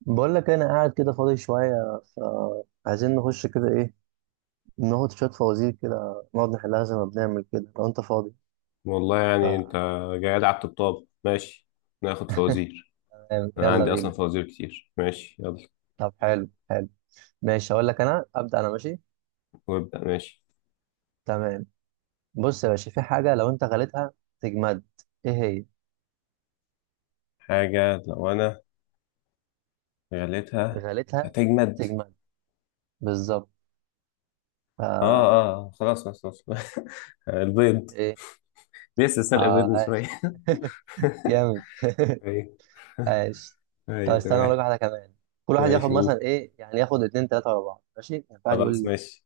بقول لك انا قاعد كده فاضي شويه، فعايزين نخش كده ايه. ناخد شويه فوازير كده نقعد نحلها زي ما بنعمل كده لو انت فاضي. والله ف يعني انت جاي لي على الطبطاب ماشي. ناخد فوازير. انا يلا عندي اصلا بينا. فوازير كتير، ماشي يلا. طب حلو حلو. ماشي، هقول لك انا ابدا، انا ماشي. وابدأ ماشي. تمام. بص يا باشا، في حاجه لو انت غليتها تجمد، ايه هي؟ حاجة لو انا غليتها غليتها هتجمد؟ تجمد بالظبط. ف اه اه آه. خلاص خلاص خلاص. البيض. ايه؟ لسه سلق بيض اه، من عاش شوية. جامد. ايوه. عاش. طب ايوه استنى اقول لك تمام. واحده كمان. كل واحد ياخد ماشي مثلا قول. ايه، يعني ياخد اتنين تلاته ورا بعض، ماشي؟ يعني كل واحد خلاص يقول. ماشي.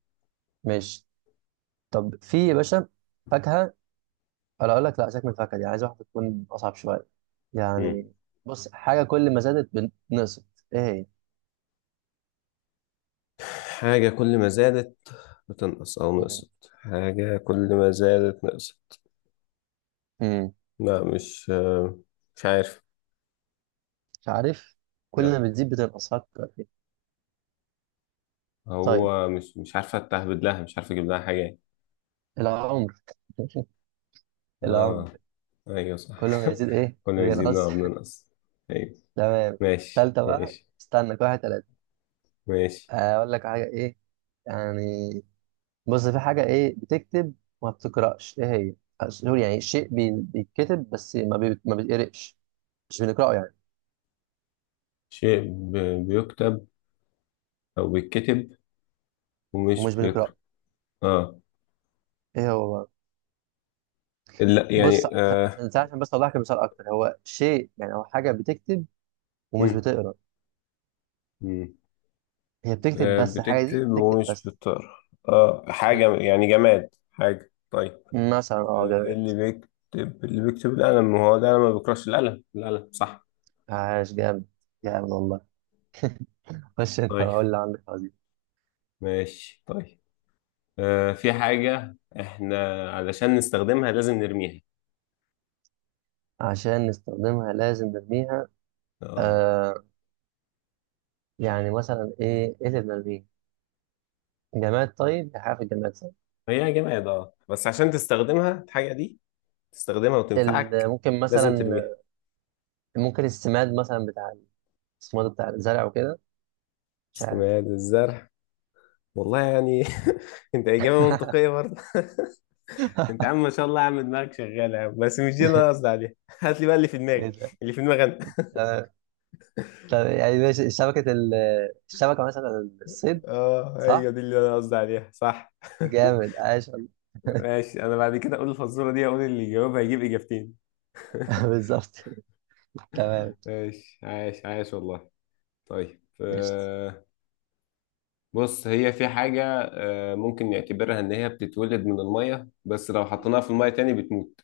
ماشي. طب في يا باشا فاكهة. أنا أقول لك، لا، سيبك من الفاكهة دي، عايز واحدة تكون أصعب شوية مم. يعني. بص، حاجة كل ما زادت بنقصت، إيه هي؟ حاجة كل ما زادت بتنقص، أو مم. نقصت؟ حاجة كل ما زادت نقصت؟ مم. لا مش مش عارف. مش عارف. كل ما لا، بتزيد بتنقص، فكر فيها. طيب، هو مش عارفة تهبد لها، مش عارفة اجيب لها حاجة يعني. العمر. العمر. اه ايوه صح. كل ما يزيد إيه كنا يزيدنا بينقص. وبننقص. ايوه تمام. ماشي تالتة بقى، ماشي استنى، كل واحد تلاتة. ماشي. أقول لك حاجة إيه يعني. بص، في حاجة إيه بتكتب وما بتقرأش، إيه هي؟ أس- يعني شيء بي- بيتكتب بس ما بي- ما بيتقرأش. مش بنقرأه يعني. شيء بيكتب او بيتكتب ومش ومش بنقرأه. بيقرأ. اه ايه هو بقى؟ لا بص يعني عشان آه. عشان عشان بس اوضح لك المثال اكتر، هو شيء يعني او حاجه بتكتب ومش مم. بتقرا. مم. هي بتكتب آه. بس، الحاجه دي بتكتب بتكتب ومش بس. بتقرأ. اه حاجة مم. يعني جماد، حاجة طيب. مثلا اه، آه. اللي جامد. بيكتب اللي بيكتب القلم، ما هو ده ما بيقرأش، القلم القلم صح. عاش جامد. جامد والله. خش انت طيب وقول اللي عندك، عظيم. ماشي طيب. آه، في حاجة احنا علشان نستخدمها لازم نرميها. عشان نستخدمها لازم نرميها. اه آه، يعني مثلا ايه اللي بنرميه؟ جماد، طيب دي حاجه في الجماد، صح. هي جماد، اه بس عشان تستخدمها الحاجة دي تستخدمها ال- وتنفعك ممكن لازم مثلا. ترميها. ممكن السماد مثلا بتاع، السماد بتاع الزرع وكده. مش عارف. سماد الزرع. والله يعني. انت إجابة منطقية برضه. انت يا عم ما شاء الله يا عم، دماغك شغالة يا عم، بس مش دي اللي انا قصدي عليها. هات لي بقى اللي في ايه دماغي. ده. اللي في دماغي انا. آه. طب يعني ماشي، شبكة ال... الشبكة مثلا الصيد. اه ايوه صح؟ دي اللي انا قصدي عليها صح. جامد، عاش والله. ماشي، انا بعد كده اقول الفزورة دي، اقول اللي يجاوبها هيجيب اجابتين. بالظبط. تمام. ماشي عايش عايش والله. طيب قشطة. بص هي في حاجة. ممكن نعتبرها إن هي بتتولد من المية، بس لو حطيناها في المية تاني بتموت.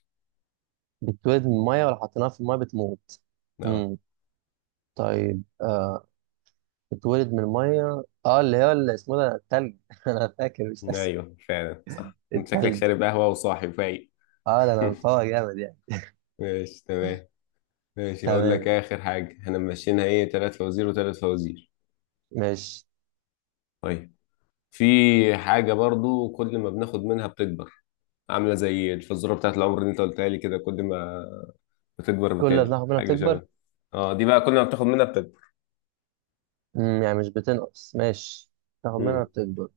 بتتولد من المية ولا حطيناها في المية بتموت؟ اه امم. طيب آه. بتتولد من المية، اه اللي هو اللي اسمه ده التلج. انا فاكر، مش اسف. أيوه فعلا صح، أنت شكلك التلج. شارب قهوة وصاحي فايق. اه، ده انا مفوق جامد يعني. ماشي تمام. ماشي هقول لك تمام، آخر حاجة احنا ماشيينها إيه، تلات فوازير وتلات فوازير. ماشي. طيب في حاجة برضو كل ما بناخد منها بتكبر. عاملة زي الفزورة بتاعت العمر اللي أنت قلتها لي كده، كل ما بتكبر كل ما بتقل، بناخد منها حاجة بتكبر. شبه. اه دي بقى كل ما بتاخد منها بتكبر. امم، يعني مش بتنقص، ماشي. ناخد منها مم. بتكبر.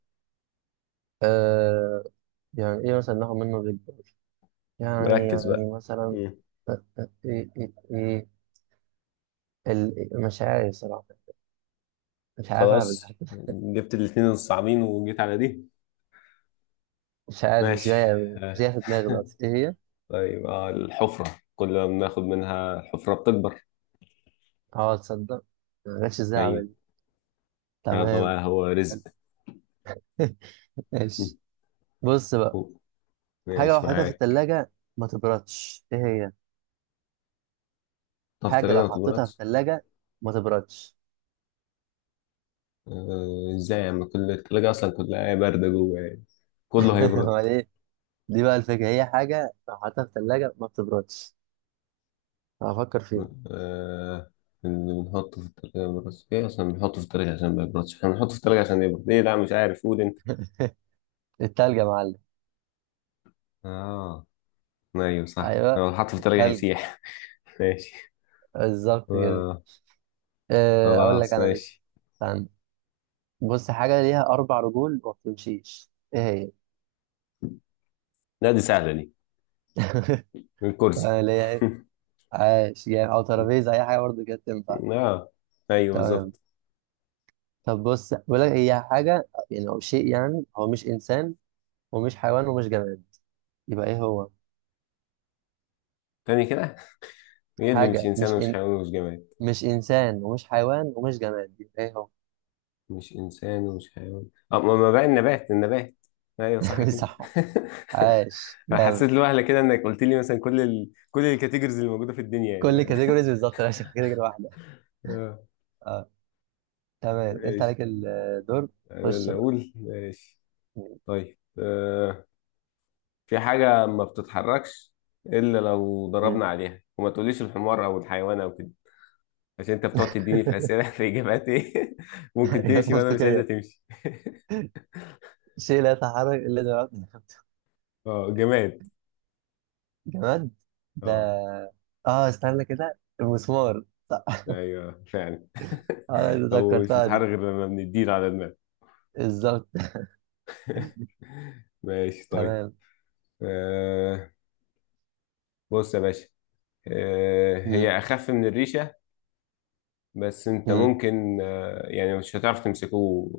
آه. يعني ايه مثلا ناخد منه بتكبر؟ يعني مركز بقى. يعني مثلا مم. إيه. ال- مش عارف صراحة. مش عارف أعمل خلاص، حاجة. جبت الاتنين الصعبين وجيت على دي. مش عارف، مش ماشي. جاية مش جاية آه. في دماغي دلوقتي، إيه هي؟ طيب الحفرة، كل ما بناخد منها الحفرة بتكبر. أه، تصدق ما جاتش إزاي أيوة. أعمل. يلا تمام. بقى هو حلو. رزق. ماشي. بص بقى، حاجة لو ماشي حطيتها في معاك. التلاجة ما تبردش، إيه هي؟ طب حاجة التلاجة لو ما حطيتها في تبردش؟ التلاجة ما تبردش. ازاي يعني؟ كل التلاجة أصلا كلها باردة جوه يعني، كله هيبرد. أمال إيه؟ دي بقى الفكرة، هي حاجة لو حطيتها في التلاجة ما بتبردش. هفكر فيها. آه. اللي بنحطه في التلاجة ما بيبردش، ايه أصلا بنحطه في التلاجة عشان ما يبردش؟ احنا بنحطه في التلاجة عشان يبرد. ايه؟ لا مش عارف، قول أنت. التلج يا معلم. اه أيوة صح، أيوه، لو حطه في التلاجة التلج. هيسيح. ماشي. بالظبط كده. آه آه، اقول لك خلاص انا لسه. ماشي. استنى، بص، حاجه ليها اربع رجول وما بتمشيش، ايه هي؟ لا دي سهلة دي، تمام، الكرسي. اللي هي ايه؟ عاش يعني، او ترابيزه، اي حاجه برضه كده تنفع. اه ايوه تمام. بالظبط. طب بص، بقول لك هي حاجه يعني او شيء يعني، هو مش انسان ومش حيوان ومش جماد، يبقى ايه هو؟ تاني كده؟ ايه اللي مش حاجه انسان مش ومش إن... حيوان ومش جماد؟ مش انسان ومش حيوان ومش جماد، يبقى ايه هو؟ مش انسان ومش حيوان، اه ما بقى النبات النبات. ايوه صح كده. صح. عاش انا جامد. حسيت لوهله كده انك قلت لي مثلا كل الكاتيجوريز اللي موجوده في الدنيا كل يعني. كاتيجوريز بالظبط، لا كاتيجوري واحده. اه اه. تمام، انت عليك ماشي، الدور. انا خش اللي بقى. اقول ماشي. طيب آه. في حاجه ما بتتحركش الا لو ضربنا عليها، وما تقوليش الحمار او الحيوان او كده. عشان انت بتقعد تديني في اسئله في اجابات ايه ممكن إجابات تمشي وانا مش عايزه منطقية. تمشي. شيء لا يتحرك إلا جماد. اه جماد. جماد ده. اه آه، استنى كده، المسمار، صح. ايوه فعلا. آه هو مش ذكرتها بيتحرك دي، غير لما بنديله على دماغه. بالظبط. ماشي طيب. تمام. آه بص يا باشا. مم. هي اخف من الريشه. بس انت مم. ممكن يعني مش هتعرف تمسكه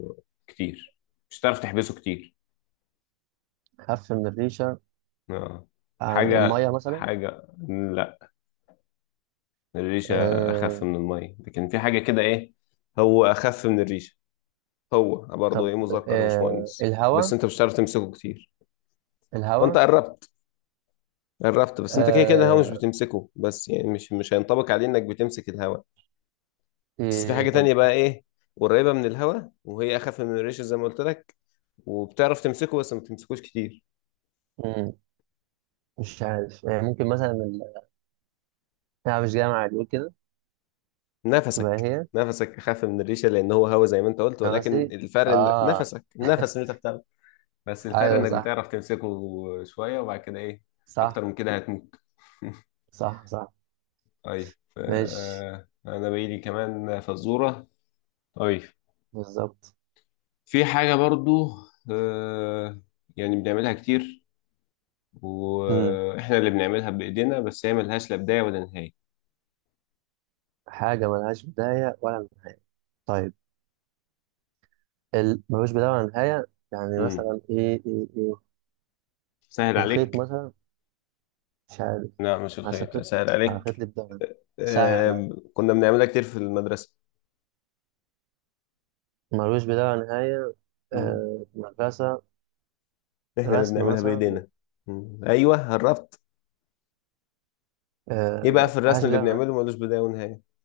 كتير. مش هتعرف تحبسه كتير. خف من الريشة. اه يعني حاجه المية مثلا. حاجه، لا، الريشه اخف آه. من الميه، لكن في حاجه كده ايه. هو اخف من الريشه. هو برضه طب ايه، مذكر مش آه، مؤنث. بس الهواء. انت مش هتعرف تمسكه كتير وانت الهواء. قربت قربت. بس انت كده كده الهوا مش آه. بتمسكه، بس يعني مش هينطبق عليه انك بتمسك الهوا. بس في إيه؟ حاجة طب. تانية بقى ايه، قريبة من الهوا، وهي اخف من الريشة زي ما قلت لك، وبتعرف تمسكه بس ما بتمسكوش كتير. مم. مش عارف، يعني ممكن مثلا ال... أنا مش جامعة يقول كده. تبقى نفسك هي نفسك اخف من الريشة لان هو هوا زي ما انت قلت، ولكن نفسي. الفرق آه. نفسك، النفس اللي انت بتاخده. بس الفرق أيوه، انك صح. بتعرف تمسكه شوية، وبعد كده ايه اكتر صح، من كده هتموت. صح، صح. طيب ماشي، انا بقيلي كمان فزورة. طيب، بالظبط. في حاجة برضو آه، يعني بنعملها كتير، امم، واحنا اللي بنعملها بايدينا، بس هي ملهاش لا بداية ولا نهاية. حاجة ملهاش بداية ولا نهاية. طيب ال... ملوش بداية ولا نهاية، يعني امم مثلا إيه؟ سهل الخيط عليك. مثلا، مش عارف. لا مش عشان الخيط، خيط، سهل على خيط عليك. لي بداية، سهل عليا. آه، كنا بنعملها كتير في المدرسة. ملوش بداية ولا نهاية. مم. آه... مدرسة. احنا اللي رسم بنعملها مثلا. بايدينا. مم. ايوه قربت. ايه بقى آه... في الرسم ملهاش اللي بداية ولا بنعمله نهاية، ملوش بداية ونهاية؟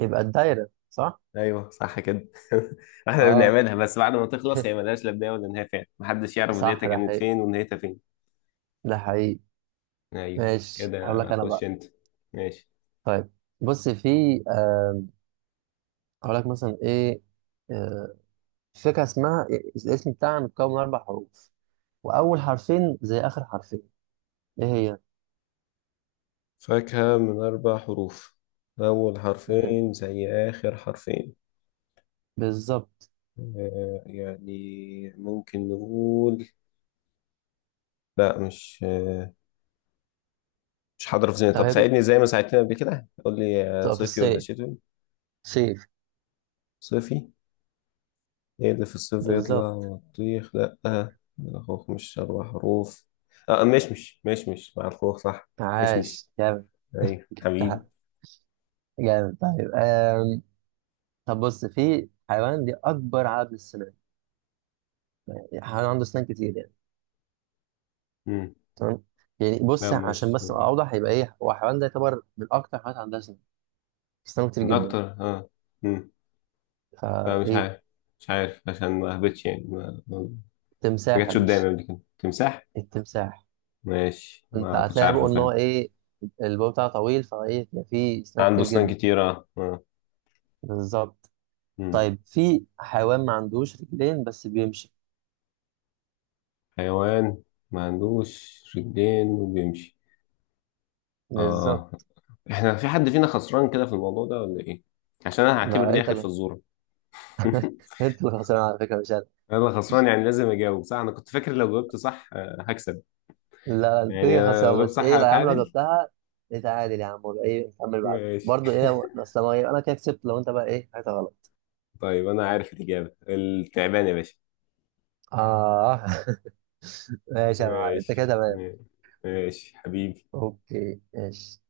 يبقى الدايرة، صح؟ ايوه صح كده. احنا اه، بنعملها، بس بعد ما تخلص هي ملهاش لا بدايه ولا نهايه، فعلا محدش يعرف بدايتها صح. ده كانت حقيقي، فين ونهايتها فين. ده حقيقي. ايوه. ماشي، هقول كده لك أنا خش بقى. انت. ماشي. طيب، بص في آه... هقول لك مثلا إيه. آه... فكرة اسمها، الاسم بتاعها متكون من أربع حروف، واول حرفين زي اخر حرفين، ايه هي؟ فاكهة من أربع حروف، أول مم. حرفين زي آخر حرفين. بالظبط. يعني ممكن نقول، لا مش مش حاضر في ذهني. طب طب هي بت- ساعدني زي ما ساعدتني قبل كده، قول لي بتبقى في صيفي ولا الصيف. شتوي؟ صيف. صيفي. ايه اللي في الصيف يطلع؟ بالظبط. بطيخ، لأ الخوخ مش أربع حروف. اه مشمش، مشمش مع الخوخ صح. مشمش. عاش، جامد. أيوة حبيبي. ده- جامد. طيب آم. طب بص، في حيوان دي اكبر عدد السنان، يعني حيوان عنده سنان كتير يعني. مم. تمام. يعني لا بص، عشان مش بس ابقى اوضح، يبقى ايه هو الحيوان ده، يعتبر من اكتر الحيوانات عندها سنان، سنان كتير من جدا. أكتر. اه مم. لا مش فايه؟ عارف. مش عارف عشان ما أهبطش يعني ما التمساح يا جاتش باشا. قدامي قبل كده تمساح. التمساح. ماشي، انت ما كنتش هتلاقي عارفه بقول ان هو فين. ايه، الباب بتاعه طويل، فايه بيبقى فيه سنان عنده كتير أسنان جدا. كتيرة اه آه. بالظبط. مم. طيب، في حيوان ما عندوش رجلين بس بيمشي. حيوان ما عندوش رجلين وبيمشي. اه. بالظبط. احنا في حد فينا خسران كده في الموضوع ده ولا ايه؟ عشان انا هعتبر لا دي انت اخر اللي. فزورة. انت اللي خسران على فكره، مش انا. انا خسران يعني لازم اجاوب صح؟ انا كنت فاكر لو جاوبت صح هكسب. لا لا، انت يعني كده انا لو خسران، جاوبت بس صح ايه، لا يا عم، لو هتعادل. جبتها نتعادل يا عم، ولا ايه نكمل بعده ماشي. برضه، ايه لو اصل ما انا كده كسبت، لو انت بقى ايه حاجه غلط. طيب انا عارف الاجابة، التعبان يا باشا. اه. ماشي يا معلم، انت كده ماشي. تمام. ماشي حبيبي. اوكي ماشي.